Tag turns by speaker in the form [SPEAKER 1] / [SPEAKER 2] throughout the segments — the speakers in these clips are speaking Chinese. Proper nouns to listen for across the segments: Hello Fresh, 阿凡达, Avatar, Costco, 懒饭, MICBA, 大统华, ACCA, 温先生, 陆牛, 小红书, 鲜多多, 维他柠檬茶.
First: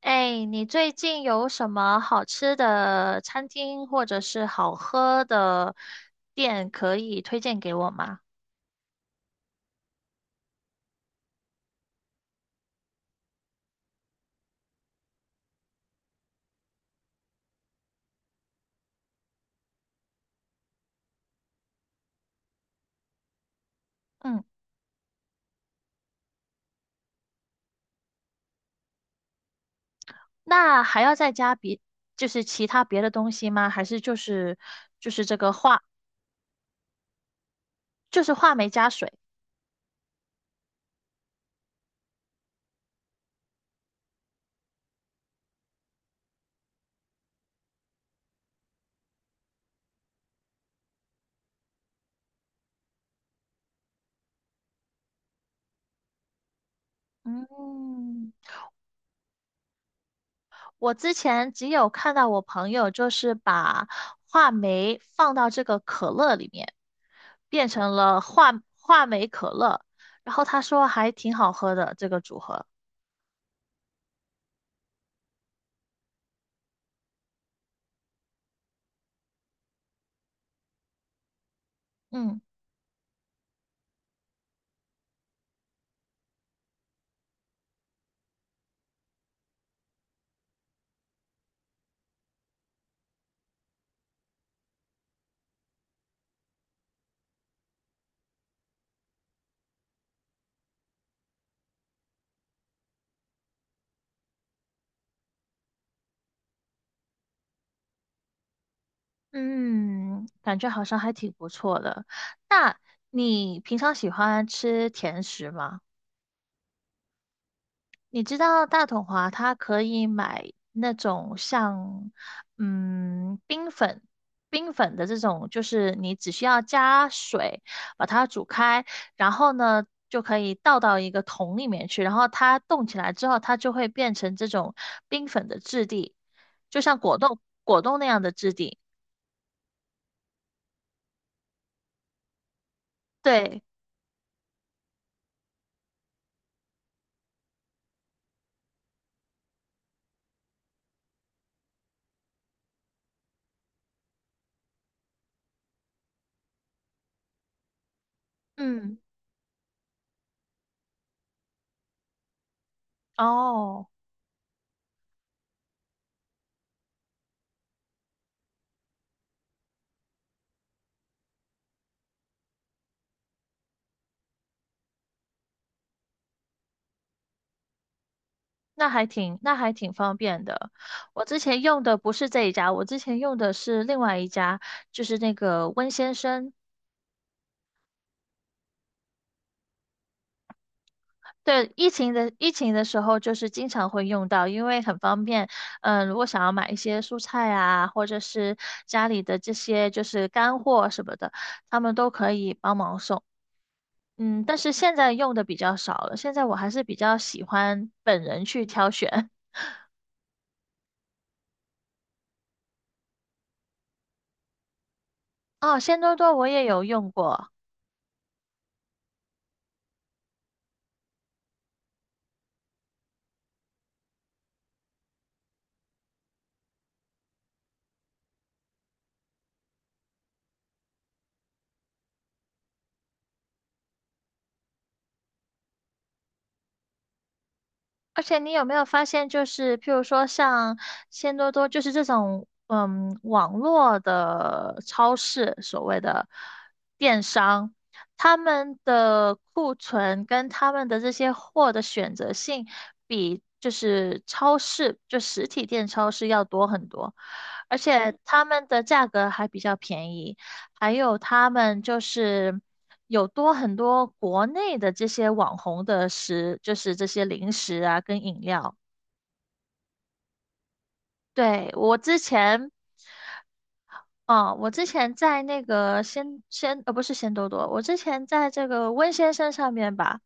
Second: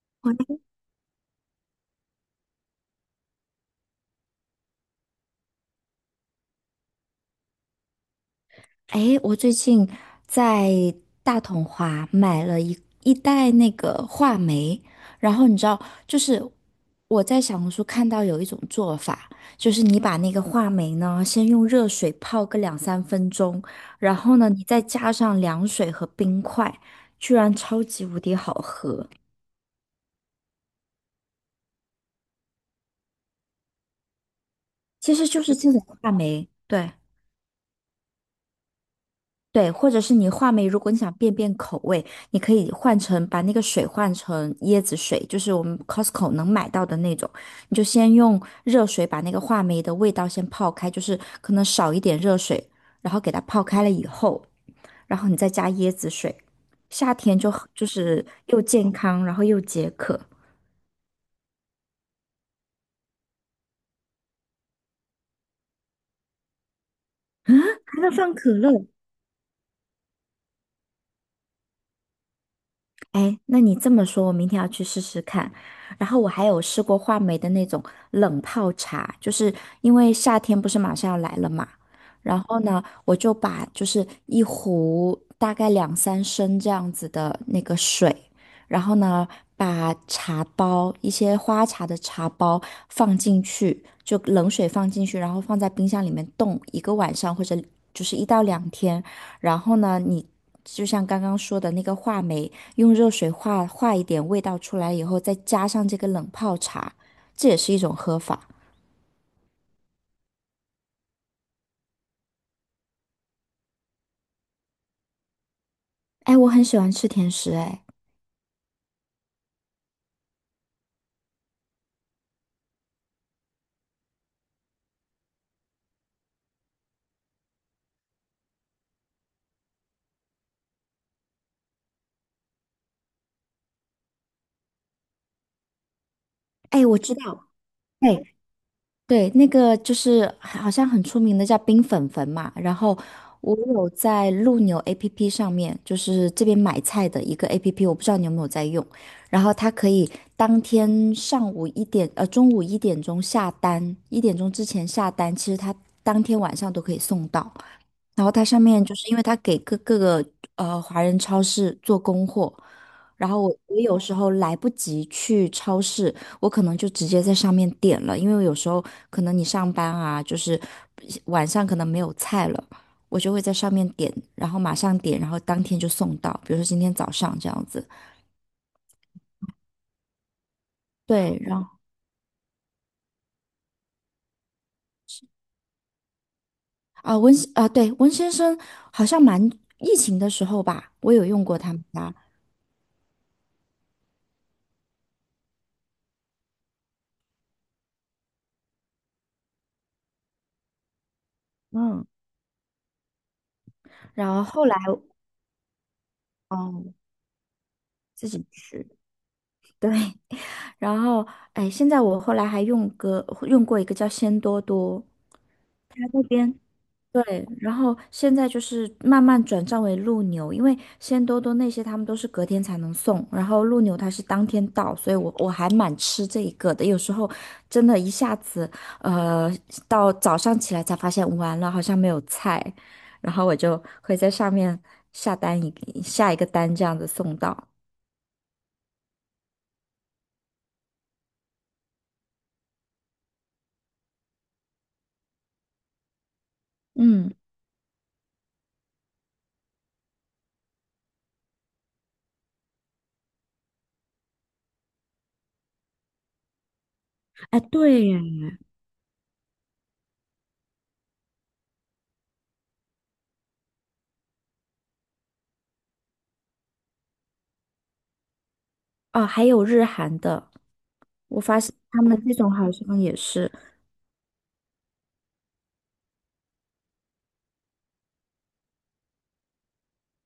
[SPEAKER 1] 哎，你最近有什么好吃的餐厅或者是好喝的店可以推荐给我吗？
[SPEAKER 2] 诶，我最近在大统华买了一袋那个话梅，然后你知道，就是我在小红书看到有一种做法，就是你把那个话梅呢，先用热水泡个两三分钟，然后
[SPEAKER 1] 嗯，
[SPEAKER 2] 呢，你再加上凉水和冰块，居然超级无敌好喝。
[SPEAKER 1] 那还要再加别，就是其他别的东西吗？还是就是就
[SPEAKER 2] 其
[SPEAKER 1] 是
[SPEAKER 2] 实
[SPEAKER 1] 这
[SPEAKER 2] 就
[SPEAKER 1] 个
[SPEAKER 2] 是这种
[SPEAKER 1] 话，
[SPEAKER 2] 话梅，对。
[SPEAKER 1] 就是话梅加水？
[SPEAKER 2] 对，或者是你话梅，如果你想变口味，你可以换成把那个水换成椰子水，就是我们 Costco 能买到的那种。你就先用热水把那个话梅的味道先泡开，就是可能少一点热水，然后给它泡开了以后，然后你再加椰子水，夏天就很就是
[SPEAKER 1] 嗯，
[SPEAKER 2] 又健康，然后又解渴，
[SPEAKER 1] 我之前只有看到我朋友就是把话梅放到这个可乐里面，变成
[SPEAKER 2] 还能
[SPEAKER 1] 了
[SPEAKER 2] 放可
[SPEAKER 1] 话
[SPEAKER 2] 乐。
[SPEAKER 1] 话梅可乐，然后他说还挺好喝的这个组合。
[SPEAKER 2] 哎，那你这么说，我明天要去试试看。然后我还有试过话梅的那种冷泡茶，就是因为夏天不是马上要来了嘛，
[SPEAKER 1] 嗯。
[SPEAKER 2] 然后呢，我就把就是一壶大概两三升这样子的那个水，然后呢，把茶包，一些花茶的茶包放进去，就冷水放进去，然后放在冰箱里面冻一个晚上或者就是一到两天，然后呢，你就像刚刚说的那个话梅。用热水化化一点味道出来以后，再加上这个冷泡茶，这也是一种喝法。
[SPEAKER 1] 嗯，感觉好像还挺不错的。那你平常喜欢吃甜食吗？
[SPEAKER 2] 哎，我很喜欢吃甜食，哎，
[SPEAKER 1] 你知道大统华它可以买那种像嗯冰粉、冰粉的这种，就是你只需要加水把它煮开，然后呢就可以倒到一个桶里面去，然后它冻起来之后，它就会变成这种冰粉的质地，就
[SPEAKER 2] 哎，
[SPEAKER 1] 像
[SPEAKER 2] 我知
[SPEAKER 1] 果冻
[SPEAKER 2] 道，
[SPEAKER 1] 果冻那
[SPEAKER 2] 哎，
[SPEAKER 1] 样的质地。
[SPEAKER 2] 对，那个就是好像很出名的叫冰粉粉嘛，然后我
[SPEAKER 1] 对，
[SPEAKER 2] 有在陆牛 APP 上面，就是这边买菜的一个 APP,我不知道你有没有在用，然后它可以当天上午一点，中午一点钟下单，一点钟之前下单，其实它当天晚上都可以送到，然后它上面就
[SPEAKER 1] 嗯，
[SPEAKER 2] 是因为它给各个华人超市做供货，然后我
[SPEAKER 1] 哦。
[SPEAKER 2] 有时候来不及去超市。我可能就直接在上面点了，因为有时候可能你上班啊，就是晚上可能没有菜了，我就会在上面点，然后马上点，然后当天就送到，比如说今天早上这样子。
[SPEAKER 1] 那还挺，那还挺方便的。我之
[SPEAKER 2] 对，
[SPEAKER 1] 前
[SPEAKER 2] 然后
[SPEAKER 1] 用的不是这一家，我之前用的是另外一家，就是那个温先生。
[SPEAKER 2] 啊温啊对温先生好像蛮疫情的时候吧，我有用过
[SPEAKER 1] 对，
[SPEAKER 2] 他们
[SPEAKER 1] 疫情
[SPEAKER 2] 家，
[SPEAKER 1] 的疫情的时候，就是经常会用到，因为很方便。如果想要买一些蔬菜啊，或者是家里的这些就是干货什么的，他们
[SPEAKER 2] 嗯，
[SPEAKER 1] 都可以帮忙送。
[SPEAKER 2] 然后
[SPEAKER 1] 嗯，但
[SPEAKER 2] 后
[SPEAKER 1] 是
[SPEAKER 2] 来
[SPEAKER 1] 现在用的比较少了，现在我还是比
[SPEAKER 2] 哦
[SPEAKER 1] 较喜欢本
[SPEAKER 2] 自
[SPEAKER 1] 人
[SPEAKER 2] 己
[SPEAKER 1] 去
[SPEAKER 2] 吃，
[SPEAKER 1] 挑选。
[SPEAKER 2] 对，然后哎现在我后来还用用过一个叫鲜多多。
[SPEAKER 1] 哦，
[SPEAKER 2] 他
[SPEAKER 1] 鲜多
[SPEAKER 2] 那
[SPEAKER 1] 多我
[SPEAKER 2] 边
[SPEAKER 1] 也有用
[SPEAKER 2] 对，
[SPEAKER 1] 过。
[SPEAKER 2] 然后现在就是慢慢转账为陆牛，因为鲜多多那些他们都是隔天才能送，然后陆牛它是当天到，所以我还蛮吃这一个的。有时候真的一下子，呃，到早上起来才发现完了，好像没有菜，然后我就会在上面下单一个下一个单这样子送到。
[SPEAKER 1] 而且你有没有发现，就是譬如说像鲜多多，就是这种网络的超市，所谓的电
[SPEAKER 2] 嗯，
[SPEAKER 1] 商，他们的库存跟他们的这些货的选择性，比就是超市就实体店超市要多很多，
[SPEAKER 2] 哎，
[SPEAKER 1] 而
[SPEAKER 2] 对
[SPEAKER 1] 且
[SPEAKER 2] 耶，
[SPEAKER 1] 他们的价格还比较便宜。还有他们就是有多很多国内的这些网红的食，就是这些零食啊跟饮料。
[SPEAKER 2] 哦，还有日韩的，我发
[SPEAKER 1] 对，
[SPEAKER 2] 现
[SPEAKER 1] 我
[SPEAKER 2] 他
[SPEAKER 1] 之
[SPEAKER 2] 们这种
[SPEAKER 1] 前，
[SPEAKER 2] 好像也是，
[SPEAKER 1] 哦，我之前在那个鲜鲜，呃，不是鲜多多，我之前在这个温先生上面吧，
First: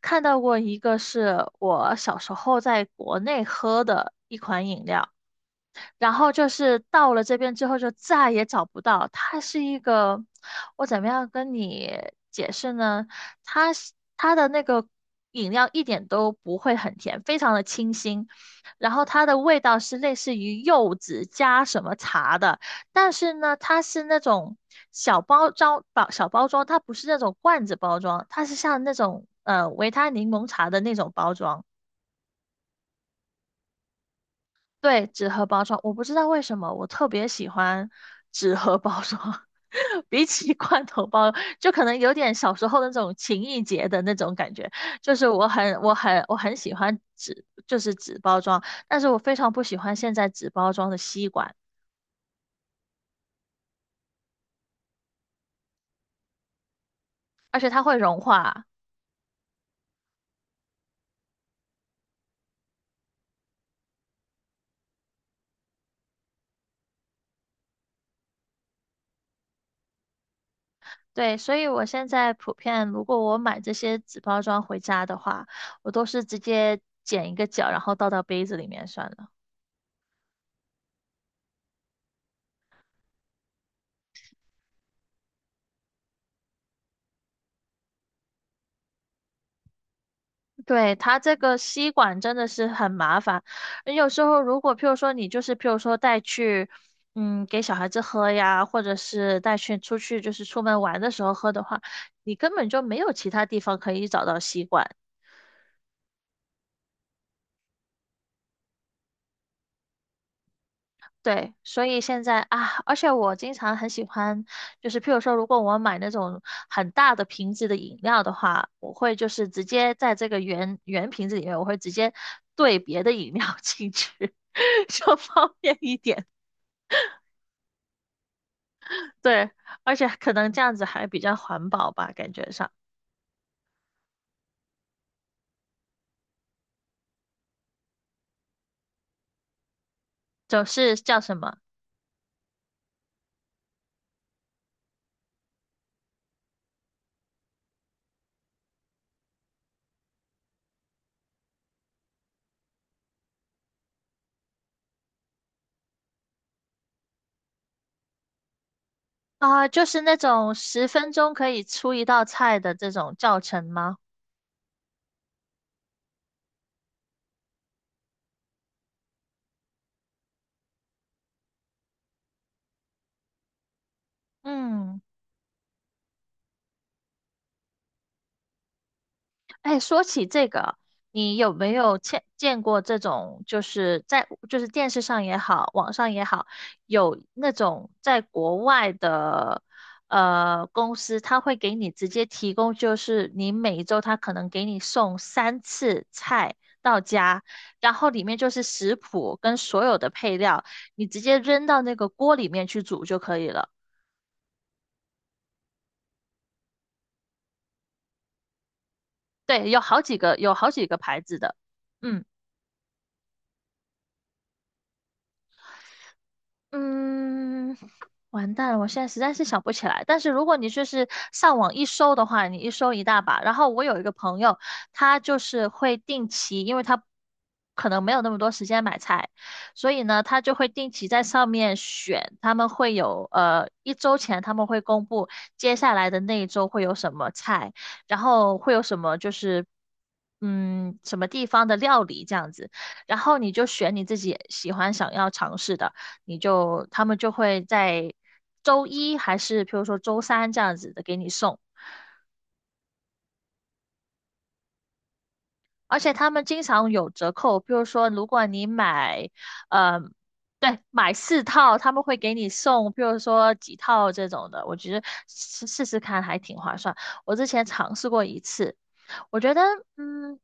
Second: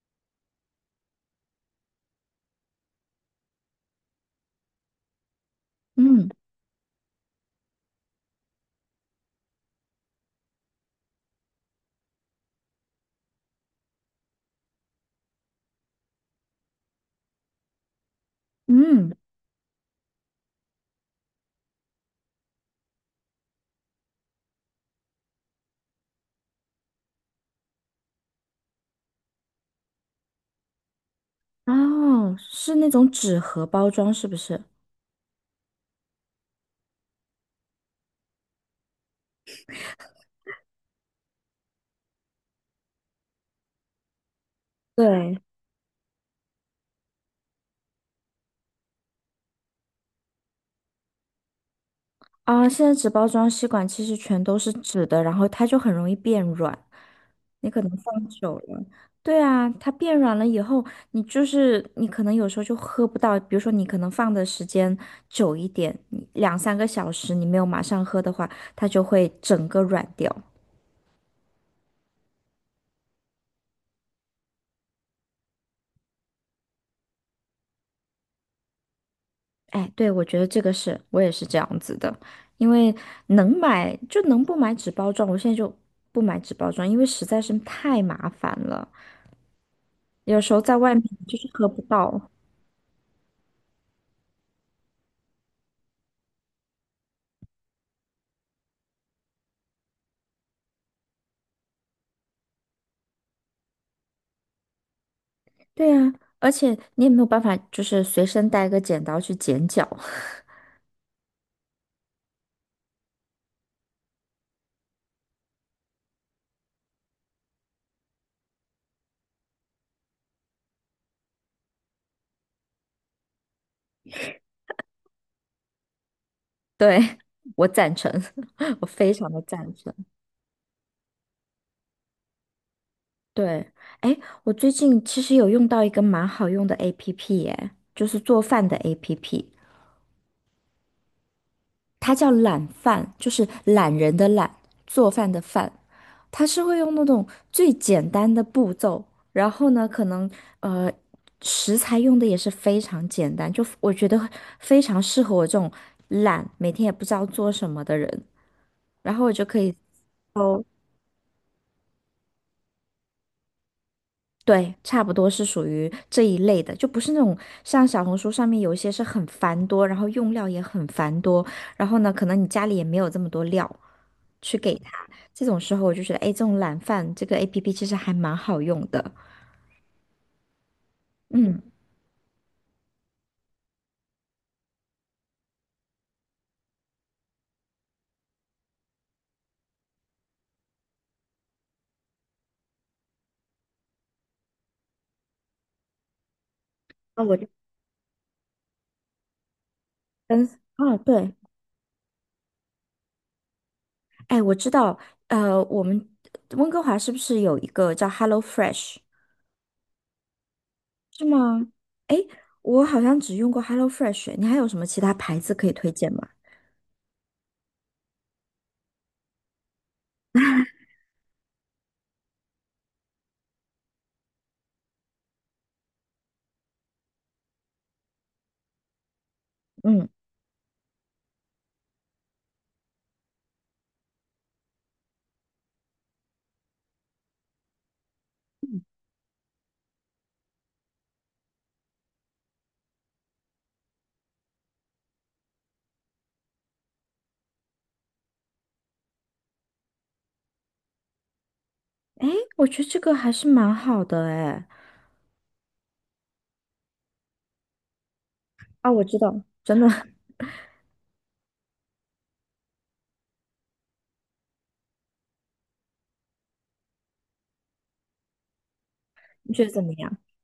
[SPEAKER 1] 看到过一个是我小时候在国内喝的。然
[SPEAKER 2] 嗯
[SPEAKER 1] 后就是到了这边之后就再也找不到。它是一个，我怎么样跟你解释呢？它是它的那个饮料一点都不会很甜，非常的清新，然后
[SPEAKER 2] 嗯。
[SPEAKER 1] 它的味道是类似于柚子加什么茶的，但是呢，它是那种小包装，它不是那种罐子包装，它是像那种维他柠檬茶的那种包装。
[SPEAKER 2] 哦，是那种纸盒包装，是不是？
[SPEAKER 1] 对，纸盒包装，我不知道为什么我特别喜欢纸盒包装，比起罐头包，就可能有点小时候那种情意结的那种感觉。就是
[SPEAKER 2] 对，
[SPEAKER 1] 我很喜欢纸，就是纸包装，但是我非常不喜欢现在纸包装的吸管，
[SPEAKER 2] 啊，现在纸包装吸管其实全都是纸的，然后它就很容易变软，
[SPEAKER 1] 而且
[SPEAKER 2] 你可
[SPEAKER 1] 它
[SPEAKER 2] 能
[SPEAKER 1] 会融
[SPEAKER 2] 放久
[SPEAKER 1] 化。
[SPEAKER 2] 了。对啊，它变软了以后，你就是你可能有时候就喝不到，比如说你可能放的时间久一点，你两三个小时你没有马上喝的话，它就会整个软掉。
[SPEAKER 1] 对，所以我现在普遍，如果我买这些纸包装回家的话，我都是直接剪一个角，然后倒到杯子里面算了。
[SPEAKER 2] 哎，对，我觉得这个是我也是这样子的，因为能买就能不买纸包装，我现在就不买纸包装，因为实在是太麻烦了，有时候在
[SPEAKER 1] 对，
[SPEAKER 2] 外面
[SPEAKER 1] 它这
[SPEAKER 2] 就是
[SPEAKER 1] 个
[SPEAKER 2] 喝不
[SPEAKER 1] 吸管
[SPEAKER 2] 到。
[SPEAKER 1] 真的是很麻烦。有时候如果譬如说你就是譬如说带去，嗯，给小孩子喝呀，或者是带去出去就是出门玩的时候喝的话，你根本就没有其他地方可以找到吸管。
[SPEAKER 2] 对呀，而且你也没有办法，就是随身带个剪刀去剪脚。
[SPEAKER 1] 对，所以现在啊，而且我经常很喜欢，就是譬如说，如果我买那种很大的瓶子的饮料的话，我会就是直接在这个圆圆瓶子里面，我会直接兑别的饮料进去，就方便一点。
[SPEAKER 2] 对，我赞成，我非常的
[SPEAKER 1] 对，
[SPEAKER 2] 赞
[SPEAKER 1] 而
[SPEAKER 2] 成。
[SPEAKER 1] 且可能这样子还比较环保吧，感觉上
[SPEAKER 2] 对，哎，我最近其实有用到一个蛮好用的 APP,哎，就是做饭的 APP。
[SPEAKER 1] 就是叫什么
[SPEAKER 2] 它叫懒饭，就是懒人的懒，做饭的饭。它是会用那种最简单的步骤，然后呢，可能呃食材用的也是非常简单，就我觉得非常适合我这种懒，每天也不知道做什么的人。然后我就可
[SPEAKER 1] 啊、
[SPEAKER 2] 以
[SPEAKER 1] 就是那种
[SPEAKER 2] 哦，
[SPEAKER 1] 10分钟可以出一道菜的这种教程吗？
[SPEAKER 2] 对，差不多是属于这一类的，就不是那种像小红书上面有一些是很繁多，然后用料也很繁多，然后呢，可能你家里也没有这么多料，去给他。
[SPEAKER 1] 嗯。
[SPEAKER 2] 这种时候我就觉得，哎，这种懒饭这个 APP 其实还蛮好用的。
[SPEAKER 1] 哎，说起这个，你有
[SPEAKER 2] 嗯，
[SPEAKER 1] 没有见过这种，就是在就是电视上也好，网上也好，有那种在国外的公司，他会给你直接提供，就是你每一周他可能给你送3次菜到
[SPEAKER 2] 那我
[SPEAKER 1] 家，
[SPEAKER 2] 就
[SPEAKER 1] 然后里面就是食谱跟所有的配
[SPEAKER 2] 跟
[SPEAKER 1] 料，
[SPEAKER 2] 啊，
[SPEAKER 1] 你直
[SPEAKER 2] 对，
[SPEAKER 1] 接扔到那个锅里面去煮就可以了。
[SPEAKER 2] 哎，我知道，我们温哥华是不是有一个叫 Hello Fresh?
[SPEAKER 1] 对，有好几个牌
[SPEAKER 2] 是
[SPEAKER 1] 子的，
[SPEAKER 2] 吗？哎，
[SPEAKER 1] 嗯。
[SPEAKER 2] 我好像只用过 Hello Fresh,你还有什么其他牌子可以推荐吗？
[SPEAKER 1] 嗯，完蛋了，我现在实在是想不起来。但是如果你就是上网一搜的话，你一搜一大把。然后我有一个朋友，他就是会定期，因为他可能没有那么多时间买菜，所以
[SPEAKER 2] 嗯，
[SPEAKER 1] 呢，他就会定期在上面选。他们会有一周前他们会公布接下来的那一周会有什么菜，然后会有什么就是什么地方的料理这样子，然后你就选你自己喜欢想要尝试的。你就他们就会在周一还是譬如说周三这样子的给你送，
[SPEAKER 2] 哎，我觉得这个还是蛮好的，哎。
[SPEAKER 1] 而且他们经常有折扣，譬如说如果你
[SPEAKER 2] 啊，我知
[SPEAKER 1] 买，
[SPEAKER 2] 道，真的，
[SPEAKER 1] 嗯，对，买4套他们会给你送，譬如说几套这种的，我觉得试试看还挺划算。我之前尝试过一次，我觉
[SPEAKER 2] 你
[SPEAKER 1] 得，
[SPEAKER 2] 觉得怎么样？
[SPEAKER 1] 嗯，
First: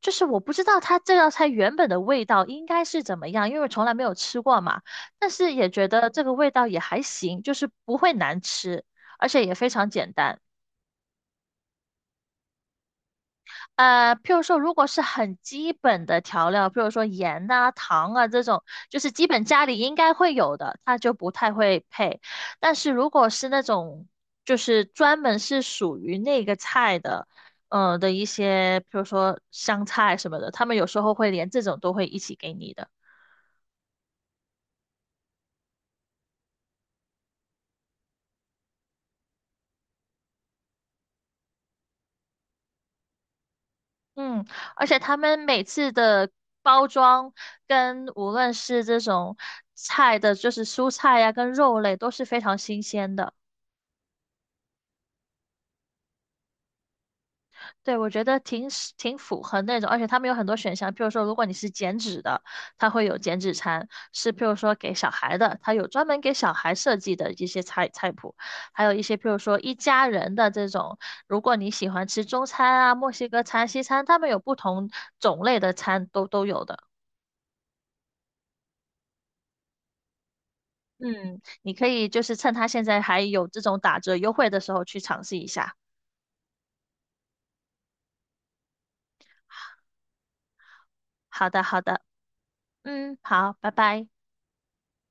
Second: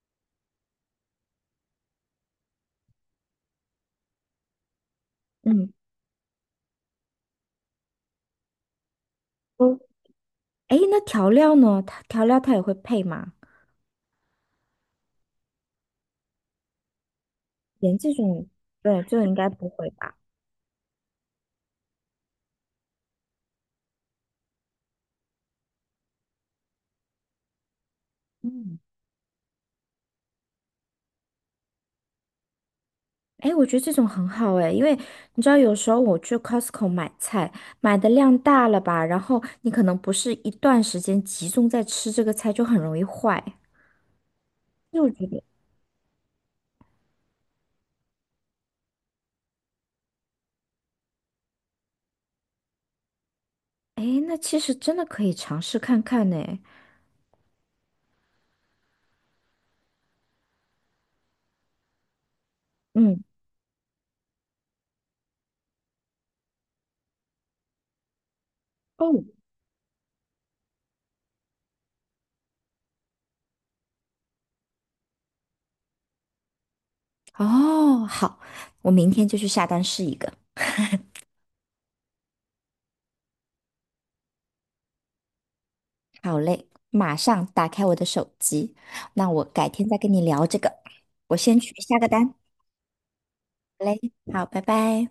[SPEAKER 1] 就是我不知道它这道菜原本的味道应该是怎么样，因为我从来没有吃过嘛。但是也
[SPEAKER 2] 嗯，
[SPEAKER 1] 觉得这个味道也还行，就是不会难吃，而且也非
[SPEAKER 2] 哦，
[SPEAKER 1] 常简单。
[SPEAKER 2] 哎，那调料呢？它调料它也会配吗？
[SPEAKER 1] 譬如说，如果是很基本的调料，譬如说盐呐、
[SPEAKER 2] 连这
[SPEAKER 1] 糖啊这
[SPEAKER 2] 种，
[SPEAKER 1] 种，就
[SPEAKER 2] 对，
[SPEAKER 1] 是
[SPEAKER 2] 这
[SPEAKER 1] 基
[SPEAKER 2] 种应
[SPEAKER 1] 本
[SPEAKER 2] 该
[SPEAKER 1] 家
[SPEAKER 2] 不
[SPEAKER 1] 里
[SPEAKER 2] 会
[SPEAKER 1] 应该
[SPEAKER 2] 吧？
[SPEAKER 1] 会有的，它就不太会配。但是如果是那种就是专门是属于那个菜的，的一
[SPEAKER 2] 嗯，
[SPEAKER 1] 些，譬如说香菜什么的，他们有时候会连这种都会一起给你的。
[SPEAKER 2] 哎，我觉得这种很好哎，因为你知道，有时候我去 Costco 买菜，买的量大了吧，然后你可能不是一段时间集中在吃这个菜，就很容易坏。
[SPEAKER 1] 嗯，而且
[SPEAKER 2] 所以我
[SPEAKER 1] 他
[SPEAKER 2] 觉
[SPEAKER 1] 们
[SPEAKER 2] 得，
[SPEAKER 1] 每次的包装跟无论是这种菜的，就是蔬菜呀、跟肉类都是非常新鲜的。
[SPEAKER 2] 哎，那其实真的可以尝试看看呢。
[SPEAKER 1] 对，我觉得挺是挺符合那种，而且他们有很多选项，譬如说，如果你是减脂的，它会有
[SPEAKER 2] 嗯，
[SPEAKER 1] 减脂餐，是譬如说给小孩的，它有专门给小孩设计的一些菜谱，还有一些
[SPEAKER 2] 哦，
[SPEAKER 1] 譬如说一家人的这种，如果你喜欢吃中餐啊、墨西哥餐、西餐，他们有不同种类的餐都有的。
[SPEAKER 2] 哦，好，我明天就去下单试一个。
[SPEAKER 1] 嗯，你可以就是趁他现在还有这种打折优惠的时候去尝试一下。
[SPEAKER 2] 好嘞，马上打开我的手机，那我改天再跟你聊这个。我
[SPEAKER 1] 好
[SPEAKER 2] 先
[SPEAKER 1] 的，
[SPEAKER 2] 去
[SPEAKER 1] 好
[SPEAKER 2] 下
[SPEAKER 1] 的，
[SPEAKER 2] 个单。
[SPEAKER 1] 嗯，好，拜
[SPEAKER 2] 好嘞，
[SPEAKER 1] 拜。
[SPEAKER 2] 好，拜拜。